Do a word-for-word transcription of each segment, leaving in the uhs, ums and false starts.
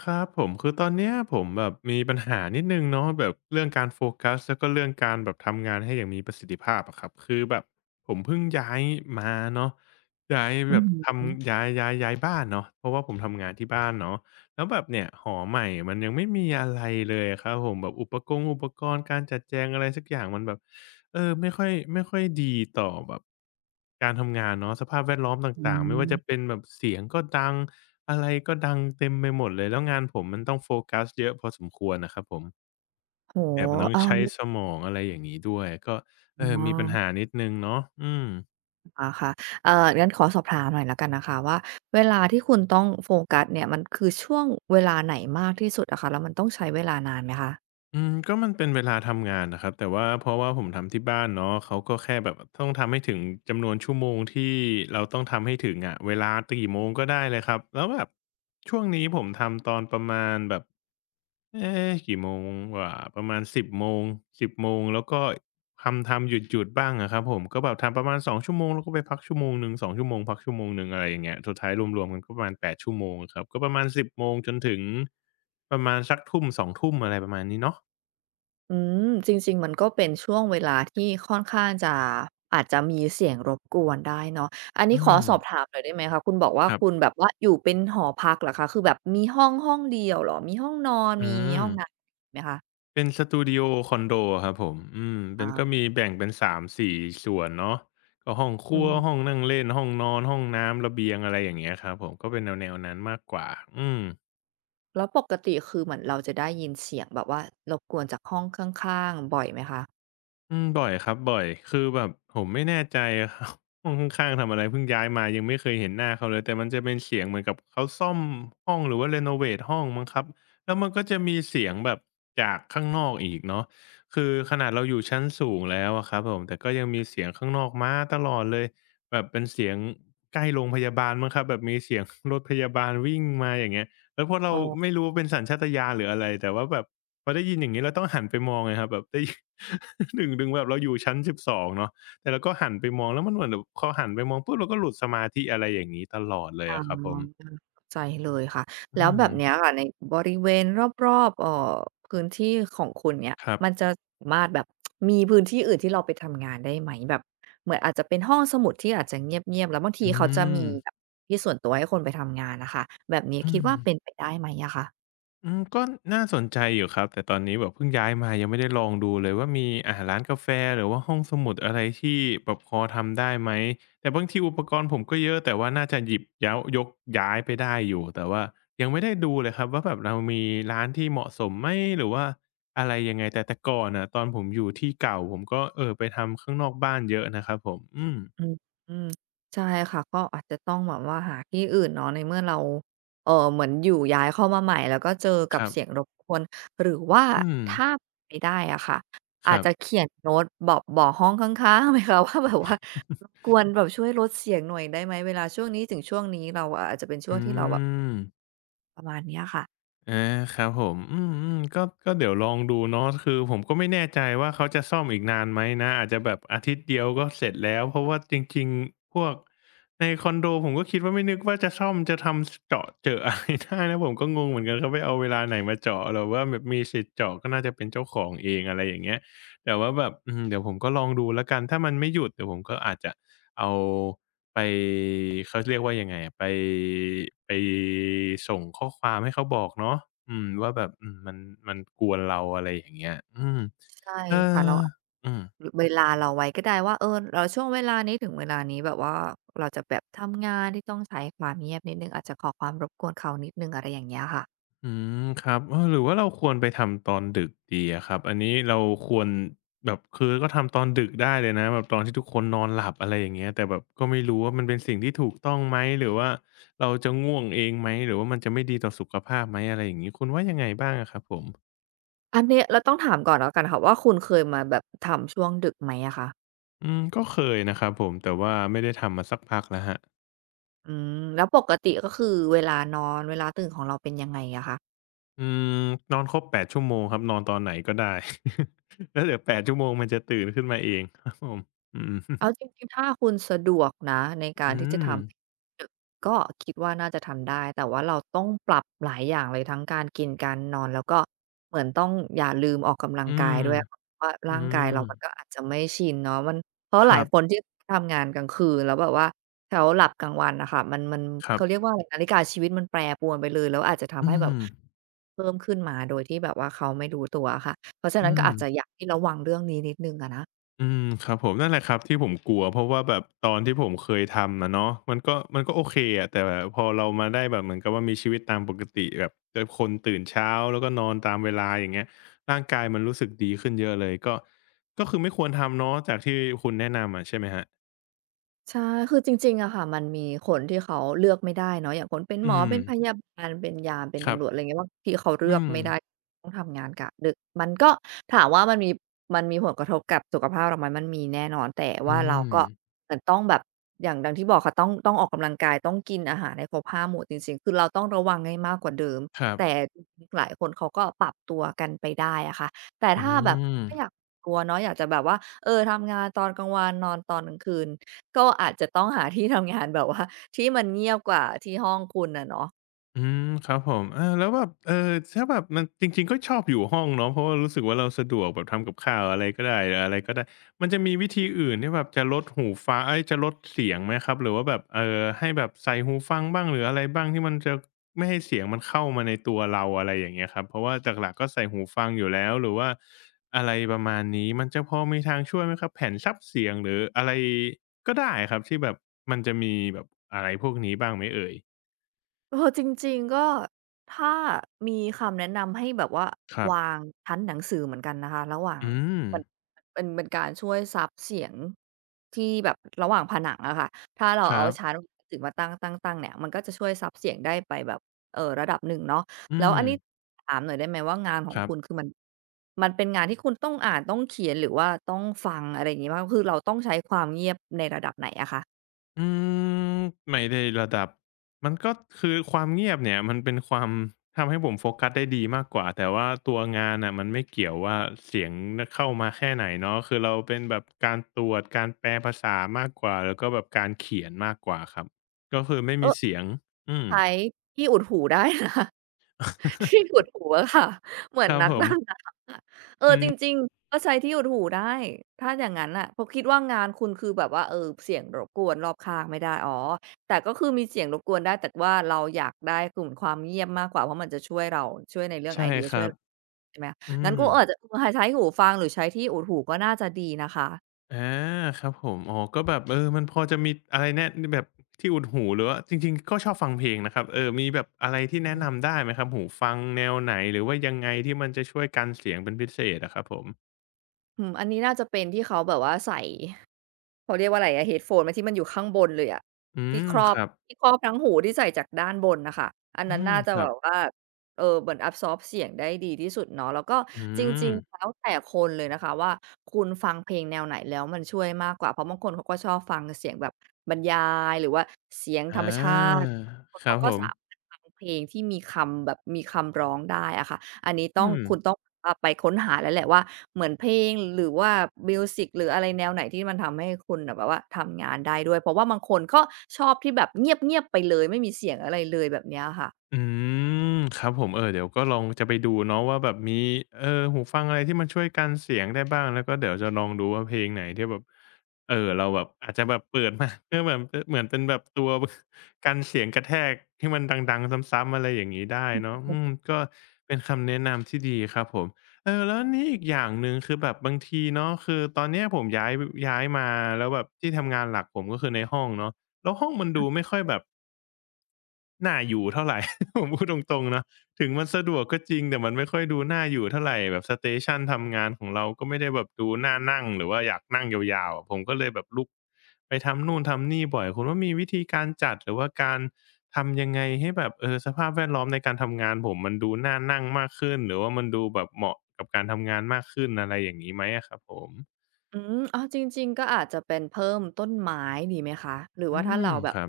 ครับผมคือตอนเนี้ยผมแบบมีปัญหานิดหนึ่งเนาะแบบเรื่องการโฟกัสแล้วก็เรื่องการแบบทำงานให้อย่างมีประสิทธิภาพอะครับคือแบบผมเพิ่งย้ายมาเนาะย้ายอืแบอบฮทึำย้ายย้ายย้ายบ้านเนาะเพราะว่าผมทำงานที่บ้านเนาะ แล้วแบบเนี่ยหอใหม่มันยังไม่มีอะไรเลยอะครับผมแบบอุปกงอุปกรณ์การจัดแจงอะไรสักอย่างมันแบบเออไม่ค่อยไม่ค่อยดีต่อแบบการทำงานเนาะสภาพแวดล้อมตอื่างๆไม่ว่าจะมเป็นแบบเสียงก็ดังอะไรก็ดังเต็มไปหมดเลยแล้วงานผมมันต้องโฟกัสเยอะพอสมควรน่ะครับผมโอ้แถโฮมมันต้องเออใช้สมองอะไรอย่างงี้ด้วยก็เออมีปัญหานิดหนึ่งเนาะอืม อ๋อค่ะๆเอ่องั้นขอสอบถามหน่อยแล้วกันนะคะว่าเวลาที่คุณต้องโฟกัสเนี่ยมันคือช่วงเวลาไหนมากที่สุดอะคะแล้วมันต้องใช้เวลานานไหมคะอืมก็มันเป็นเวลาทำงานนะครับแต่ว่าเพราะว่าผมทำที่บ้านเนาะเขาก็แค่แบบต้องทำให้ถึงจำนวนชั่วโมงที่เราต้องทำให้ถึงอะเวลากี่โมงก็ได้เลยครับแล้วแบบช่วงนี้ผมทำตอนประมาณแบบเอ๊ะกี่โมงวะประมาณ10โมงสิบโมงแล้วก็ทำทำหยุดๆบ้างอะครับผมก็แบบทำประมาณสองชั่วโมงแล้วก็ไปพักชั่วโมงหนึ่งสองชั่วโมงพักชั่วโมงหนึ่งอะไรอย่างเงี้ยสุดท้ายรวมๆกันก็ประมาณแปดชั่วโมงอะครับก็ประมาณสิบโมงจนถึงประมาณสักทุ่มสองทุ่มอะไรประมาณนี้เนาะ อืมจริงๆมันก็เป็นช่วงเวลาที่ค่อนข้างจะอาจจะมีเสียงรบกวนได้เนาะอันนี้อืขอมสอบถามหน่อยได้ไหมคะคุณบอกว่าครัคุณบแบบว่าอยู่เป็นหอพักเหรอคะคือแบบมีห้องห้องเดียวเหรอมีห้องนอนอืมีมห้องน้ำไหมคะเป็นสตูดิโอคอนโดอะครับผมอืมเป็นอาก็มีแบ่งเป็นสามถึงสี่ส่ส่วนเนาะก็ห้องคอืรัวม ห้องนั่งเล่นห้องนอนห้องน้ำระเบียงอะไรอย่างเงี้ยครับผมก็เป็นแนวๆนั้นมากกว่าอืม แล้วปกติคือเหมือนเราจะได้ยินเสียงแบบว่ารบกวนจากห้องข้างๆบ่อยไหมคะอืมบ่อยครับบ่อยคือแบบผมไม่แน่ใจครับ ห้องข้างๆทำอะไรเพิ่งย้ายมายังไม่เคยเห็นหน้าเขาเลยแต่มันจะเป็นเสียงเหมือนกับเขาซ่อมห้องหรือว่าเรโนเวตห้องมั้งครับแล้วมันก็จะมีเสียงแบบจากข้างนอกอีกเนาะคือขนาดเราอยู่ชั้นสูงแล้วอะครับผมแต่ก็ยังมีเสียงข้างนอกมาตลอดเลยแบบเป็นเสียงใกล้โรงพยาบาลมั้งครับแบบมีเสียงรถพยาบาลวิ่งมาอย่างเงี้ยแล้วพอเราอ๋อไม่รู้ว่าเป็นสัญชาตญาณหรืออะไรแต่ว่าแบบ พอได้ยินอย่างงี้เราต้องหันไปมองไงครับแบบได้ ถึง ดึงแบบเราอยู่ชั้นสิบสองเนาะแต่เราก็หันไปมองแล้วมันเหมือนแบบพอหันไปมองปุ๊บเราก็หลุดสมาธิอะไรอย่างนี้ตลอดเลยเข้าอะครับผมใจเลยค่ะอืแล้วแบมบเนี้ยค่ะในบริเวณรอบๆเอ่อพื้นที่ของคุณเนี่ยครัมันบจะสามารถแบบมีพื้นที่อื่นที่เราไปทำงานได้ไหมแบบเหมือนอาจจะเป็นห้องสมุดที่อาจจะเงียบๆแล้วบางทีอืเขาจะมมีแบบที่ส่วนตัวให้คนไปทำงานน่ะค่ะแบบนี้อืคิดม ว่าเป็นไปได้ไหมอะคะ อืมก็น่าสนใจอยู่ครับแต่ตอนนี้แบบเพิ่งย้ายมายังไม่ได้ลองดูเลยว่ามีอ่าร้านกาแฟหรือว่าห้องสมุดอะไรที่แบบพอทำได้ไหมแต่บางทีอุปกรณ์ผมก็เยอะแต่ว่าน่าจะหยิบย้าวยกย้ายไปได้อยู่แต่ว่ายังไม่ได้ดูเลยครับว่าแบบเรามีร้านที่เหมาะสมไหมหรือว่าอะไรยังไงแต่แต่ก่อนน่ะตอนผมอยู่ที่เก่าผมก็เอ่อไปทำข้างนอกบ้านเยอะนะครับผมอืมอืมอืมใช่ค่ะก็อาจจะต้องแบบว่าหาที่อื่นเนาะในเมื่อเราเออเหมือนอยู่ย้ายเข้ามาใหม่แล้วก็เจอกัคบรับเสียงรบกวนหรือว่าอืมถ้าเป็ไปได้อะค่ะคอาจรับจะเขียนโน้ตบอกบอกห้องข้างๆไหมคะ ว่าแบบว่ารบกวนแบบช่วยลดเสียงหน่อยได้ไหมเวลาช่วงนี้ถึงช่วงนี้เราอาจจะเป็นช่วงอืที่เราแบบม ประมาณเนี้ยค่ะ อาครับผมอืมๆก็ก็เดี๋ยวลองดูเนาะคือผมก็ไม่แน่ใจว่าเขาจะซ่อมอีกนานไหมนะอาจจะแบบอาทิตย์เดียวก็เสร็จแล้วเพราะว่าจริงๆพวกในคอนโดผมก็คิดว่าไม่นึกว่าจะซ่อมจะทำเจาะเจอะ อะไรได้นะผมก็งงเหมือนกันเขาไปเอาเวลาไหนมาเจาะหรือว่าแบบมีสิทธิ์เจาะก็น่าจะเป็นเจ้าของเองอะไรอย่างเงี้ยแต่ว่าแบบอืมเดี๋ยวผมก็ลองดูแล้วกันถ้ามันไม่หยุดเดี๋ยวผมก็อาจจะ เอาไปเขาเรียกว่ายังไงอะไปไปส่งข้อความให้เขาบอกเนาะอืมว่าแบบอืมมันมันกวนเราอะไรอย่างเงี้ยอืมใช่เออค่ะเราอืมเวลาเราไว้ก็ได้ว่าเออเราช่วงเวลานี้ถึงเวลานี้แบบว่าเราจะแบบทำงานที่ต้องใช้ความเงียบนิดหนึ่งอาจจะขอความรบกวนเขานิดหนึ่งอะไรอย่างเงี้ยค่ะอืมครับเออหรือว่าเราควรไปทำตอนดึกดีอะครับอันนี้เราควรแบบคือก็ทำตอนดึกได้เลยนะแบบตอนที่ทุกคนนอนหลับอะไรอย่างเงี้ยแต่แบบก็ไม่รู้ว่ามันเป็นสิ่งที่ถูกต้องไหมหรือว่าเราจะง่วงเองไหมหรือว่ามันจะไม่ดีต่อสุขภาพไหมอะไรอย่างงี้คุณว่ายังไงบ้างอะครับผม อันนี้เราต้องถามก่อนแล้วกันค่ะว่าคุณเคยมาแบบทำช่วงดึกไหมอะคะอืมก็เคยนะครับผมแต่ว่าไม่ได้ทำมาสักพักแล้วครับอืมแล้วปกติก็คือเวลานอนเวลาตื่นของเราเป็นยังไงอะคะ อืมนอนครบแปดชั่วโมงครับนอนตอนไหนก็ได้ แล้วเดี๋ยวแปดชั่วโมงมันจะตื่นขึ้นมาเอง ครับผมอืมเอาจริงๆถ้าคุณสะดวกนะในการอืที่จะทมอำดึกก็คิดว่าน่าจะทำได้แต่ว่าเราต้องปรับหลายอย่างเลยทั้งการกินการนอนแล้วก็เหมือนต้องอย่าลืมออกกำลังอืกายมด้วยเพราะว่าอืร่างกามยเรามันก็อาจจะไม่ชินเนาะมันเพราะคหลารัยคนบที่ทำงานกลางคืนแล้วแบบว่าเขาหลับกลางวันน่ะค่ะมันมันครัเขาเรียกบว่าอะไรนาฬิกาชีวิตมันแปรปรวนไปเลยแล้วอาจจะอืทำให้แบบมเพิ่มขึ้นมาโดยที่แบบว่าเขาไม่รู้ตัวอะค่ะเพราะฉะนั้อืนก็ม อาจจะอยากให้ระวังเรื่องนี้นิดหนึ่งอะนะ อืมครับผมนั่นแหละครับที่ผมกลัวเพราะว่าแบบตอนที่ผมเคยทำอะเนาะมันก็มันก็โอเคอะแต่แบบพอเรามาได้แบบเหมือนกับว่ามีชีวิตตามปกติแบบเป็นคนตื่นเช้าแล้วก็นอนตามเวลาอย่างเงี้ยร่างกายมันรู้สึกดีขึ้นเยอะเลยก็ก็คือไม่ควรทำเนาะจากที่คุณแนะนำอะใช่ไหมครับใช่คือจริงๆอะค่ะมันมีคนที่เขาเลือกไม่ได้เนาะอย่างคนเป็นหมอือมเป็นพยาบาลเป็นยามเป็นครัตำรวจอะไรบเงี้ยบางทีเขาเลืออืกมไม่ได้ต้องทำงานกะดึกมันก็ถามว่ามันมีมันมีผลกระทบกับสุขภาพเราไหมมันมีแน่นอนแต่ว่าอืเรามก็เหมือนต้องแบบอย่างดังที่บอกค่ะต้องต้องออกกำลังกาย ต้องกินอาหารให้ครบห้าหมู่จริงๆคือเราต้องระวังให้มากกว่าเดิมครับแต่จริงๆหลายคนเขาก็ปรับตัวกันไปได้อะค่ะ แต่อืถ้าแบบไม่อยากม กลัวเนาะอยากจะแบบว่าเออทำงานตอนกลางวันนอนตอนกลางคืนก็อาจจะต้องหา ที่ทำงานแบบว่าที่มันเงียบกว่าที่ห้องคุณอะเนาะ อืมครับผมอาแล้วแบบเอ่อถ้าแบบมันจริงๆก็ชอบอยู่ห้องเนาะเพราะว่ารู้สึกว่าเราสะดวกแบบทำกับข้าวอะไรก็ได้อะไรก็ได้มันจะมีวิธีอื่นที่แบบจะลดหูฟ้าเอ๊ยจะลดเสียงไหมครับหรือว่าแบบเอ่อให้แบบใส่หูฟังบ้างหรืออะไรบ้างที่มันจะไม่ให้เสียงมันเข้ามาในตัวเราอะไรอย่างเงี้ยครับเพราะว่าหลักๆก็ใส่หูฟังอยู่แล้วหรือว่าอะไรประมาณนี้มันจะพอมีทางช่วยไหมครับแผ่นซับเสียงหรืออะไรก็ได้ครับที่แบบมันจะมีแบบอะไรพวกนี้บ้างไหมเอ่ยเออจริงๆก็ถ้ามีคำแนะนำให้แบบว่าครับ วางชั้นหนังสือเหมือนกันนะคะระหว่างอืมมันมันเป็นการช่วยซับเสียงที่แบบระหว่างผนังอะค่ะถ้าเราคเอารับชั้นหนังสือมาตั้งๆๆเนี่ยมันก็จะช่วยซับเสียงได้ไปแบบเอ่อระดับหนึ่งเนาะอืแล้วมอันนี้ถามหน่อยได้ไหมว่างานขอคงรัคุณคืบอมันมันเป็นงานที่คุณต้องอ่านต้องเขียนหรือว่าต้องฟังอะไรอย่างงี้บ้างคือเราต้องใช้ความเงียบในระดับไหนอะคะอืมไม่ได้ระดับมันก็คือความเงียบเนี่ยมันเป็นความทำให้ผมโฟกัสได้ดีมากกว่าแต่ว่าตัวงานน่ะมันไม่เกี่ยวว่าเสียงน่ะเข้ามาแค่ไหนเนาะคือเราเป็นแบบการตรวจการแปลภาษามากกว่าแล้วก็แบบการเขียนมากกว่าครับก็คือไม่เอมีอเสียงอืม ใช้ที่อุดหูได้นะ ที่ขุ ดหูอะค่ะเหมือคนรับนักผมดำน้ำอะเออจริงๆก็ใช้ที่ขุดหูได้ถ้าอย่างงั้นน่ะเพราะคิดว่างานคุณคือแบบว่าเออเสียงรบกวนรอบข้างไม่ได้อ๋อแต่ก็คือมีเสียงรบกวนได้แต่ว่าเราอยากได้กลุ่มความเงียบมากกว่าเพราะมันจะช่วยเราช่วยในเรื่องใช่ไอเดียคช่รัวยบใช่ไหมอืงั้นม ก็อาจจะเออใช้หูฟังหรือใช้ที่อุดหูก็น่าจะดีนะคะอาครับผมอ๋อก็แบบเออมันพอจะมีอะไรแนะแบบที่อุดหูหรือว่าจริงๆก็ชอบฟังเพลงนะครับเออมีแบบอะไรที่อืแนะมนำได้ไหมครับหูฟังแนวไหนหรือว่ายังไงที่มันจะช่วยกันเสียงเป็นพิเศษอะครับผมอืมอันนี้น่าจะเป็นที่เขาแบบว่าใส่ เขาเรียกว่าอะไรอะ headphone ไหมที่มันอยู่ข้างบนเลยอะอืที่มครอคบรับที่ครอบทั้งหูที่ใส่จากด้านบนน่ะค่ะอันอืนั้นมน่าจะครัแบบบว่าเอ่อเหมือน absorb เสียงได้ดีที่สุดเนาะแล้วก็อืจริมงๆแล้วแต่คนเลยนะคะว่าคุณฟังเพลงแนวไหนแล้วมันช่วยมากกว่าเพราะบางคนเขาก็ชอบฟังเสียงแบบบรรยายหรือว่าเสียงธรอารมชาติบางคนครัเขาบก็ผสามามรถฟังเพลงที่มีคำแบบมีคำร้องได้อะค่ะ อันนี้ต้ออืงม คุณต้องอ่าไปค้นหาแล้วแหละว่าเหมือนเพลงหรือว่ามิวสิกหรืออะไรแนวไหนที่มันทำให้คุณน่ะแบบว่าทำงานได้ด้วยเพราะว่าบางคนก็ชอบที่แบบเงียบๆไปเลยไม่มีเสียงอะไรเลยแบบเนี้ยค่ะอืมครับผมเออเดี๋ยวก็ลองจะไปดูเนาะว่าแบบมีเอ่อหูฟังอะไรที่มันช่วยกันเสียงได้บ้างแล้วก็เดี๋ยวจะลองดูว่าเพลงไหนที่แบบเอ่อเราแบบอาจจะแบบเปิดมา เพื่อแบบเออเหมือนเป็นแบบตัวกันเสียงกระแทกที่มันดังๆซ้ำๆอะไรอย่างงี้ได้เนาะอืมก็เป็นคำแนะนำที่ดีครับผมเออแล้วนี่อีกอย่างหนึ่งคือแบบบางทีเนาะคือตอนเนี้ยผมย้ายย้ายมาแล้วแบบที่ทำงานหลักผมก็คือในห้องเนาะแล้วห้องมันดูไม่ค่อยแบบ น่าอยู่เท่าไร ผมพูดตรงๆเนาะถึงมันสะดวกก็จริงแต่มันไม่ค่อยดูน่าอยู่เท่าไหรแบบสเตชันทำงานของเราก็ไม่ได้แบบดูน่านั่งหรือว่าอยากนั่งยาวๆอะผมก็เลยแบบลุกไปทำนู่นทำนี่บ่อยคุณว่ามีวิธีการจัดหรือว่าการทำยังไงให้แบบเออสภาพแวดล้อมในการทำงานผมมันดูน่านั่งมากขึ้นหรือว่ามันดูแบบเหมาะกับการทำงานมากขึ้นอะไรอย่างนี้ไหมอะครับผมอืมอ้าวจริงๆก็อาจจะเป็นเพิ่มต้นไม้ดีไหมคะหรืออืว่าถ้ามเราแบคบรับ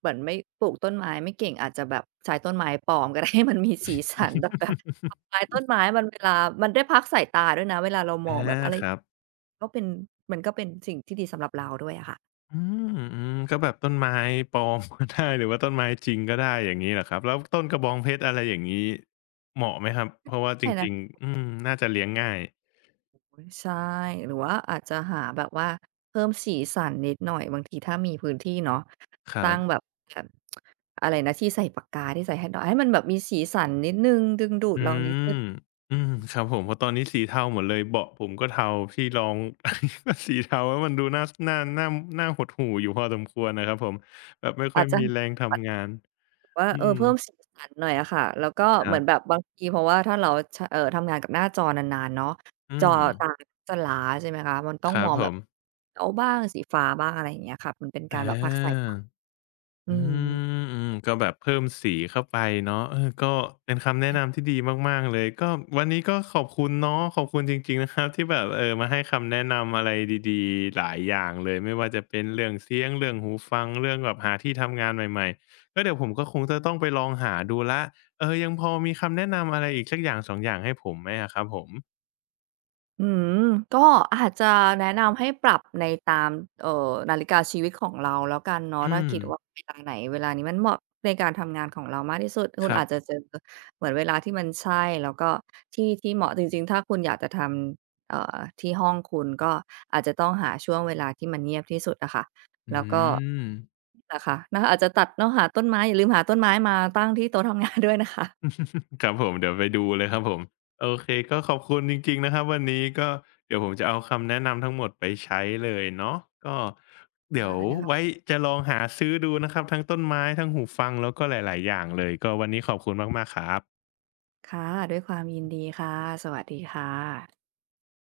เหมือนไม่ปลูกต้นไม้ไม่เก่งอาจจะแบบใช้ต้นไม้ปลอมก็ได้ ให้มันมีสีสันแบบแบบ ดอกไม้ต้นไม้มันเวลามันได้พักสายตาด้วยนะเวลาเรามองอาแบบอะไรครับ ก็เป็นมันก็เป็นสิ่งที่ดีสำหรับเราด้วยอะค่ะ อืมอืมก็แบบต้นไม้ปลอมก็ได้หรือว่าต้นไม้จริงก็ได้อย่างงี้เหรอครับแล้วต้นกระบองเพชรอะไรอย่างงี้เหมาะไหมครับเพราะว่าจใช่แล้วริงๆอืมน่าจะเลี้ยงง่ายใช่หรือว่าอาจจะหาแบบว่าเพิ่มสีสันนิดหน่อยบางทีถ้ามีพื้นที่เนาะครัตั้งแบบบแบบอะไรนะที่ใส่ปากกาที่ใส่แฮนด์เอาให้มันแบบมีสีสันนิดหนึ่งดึงดูดอืเรานิดมหนึ่งอืมครับผมเพราะตอนนี้สีเทาหมดเลยเบาะผมก็เทาที่รอง ก็สีเทาแล้วมันดูน่าสน่าน่าน่าหดหู่อยู่พอสมควรนะครับผมแบบไม่ค่อาอยจจะมีแรงทำงานแบบว่าอืเออมเพิ่มสีสันหน่อยอะค่ะแล้วก็คเหรัมือนแบบบบางทีเพราะว่าถ้าเราชเอ่อทำงานกับหน้าจอนานๆเนาะอืจอมตาจะล้าใช่ไหมคะมันต้อคงรัมบองผแบบมเขียวบ้างสีฟ้าบ้างอะไรอย่างเงี้ยค่ะมันเป็นกาอา รแบบผลักใสอือืม มอืมก็แบบเพิ่มสีเข้าไปเนาะเออก็เป็นคำแนะนำที่ดีมากๆเลยก็วันนี้ก็ขอบคุณเนาะขอบคุณจริงๆนะครับที่แบบเออมาให้คำแนะนำอะไรดีๆหลายอย่างเลยไม่ว่าจะเป็นเรื่องเสียงเรื่องหูฟังเรื่องแบบหาที่ทำงานใหม่ๆก็เดี๋ยวผมก็คงจะต้องไปลองหาดูแล้วเออยังพอมีคำแนะนำอะไรอีกสักอย่างสององอย่างให้ผมไหมอะครับผมอืมก็อาจจะแนะนำให้ปรับในตามเอ่อนาฬิกาชีวิตของเราแล้วกันเนาะอืถ้ามคิดว่าเวลาไหนเวลานี้มันเหมาะในการทำงานของเรามากที่สุดคุคณรัอาจจะบเจอเหมือนเวลาที่มันใช่แล้วก็ที่ที่เหมาะจริงๆถ้าคุณอยากจะทำเอ่อที่ห้องคุณก็อาจจะต้องหาช่วงเวลาที่มันเงียบที่สุดอะค่ะอืแล้วก็ม นะคะนะคะอาจจะตัดเนาะหาต้นไม้อย่าลืมหาต้นไม้มาตั้งที่โต๊ะทำงานด้วยนะคะ ครับผมเดี๋ยวไปดูเลยครับผมโอเคก็ขอบคุณจริงๆนะครับวันนี้ก็เดี๋ยวผมจะเอาคำแนะนำทั้งหมดไปใช้เลยเนาะก็ อาเดี๋ยวด้วยความไว้จะลองหาซื้อดูนะครับทั้งต้นไม้ทั้งหูฟังแล้วก็หลายๆอย่างเลยก็วันนี้ขอบคุณมากๆครับค่ะด้วยความยินดีค่ะสวัสดีค่ะ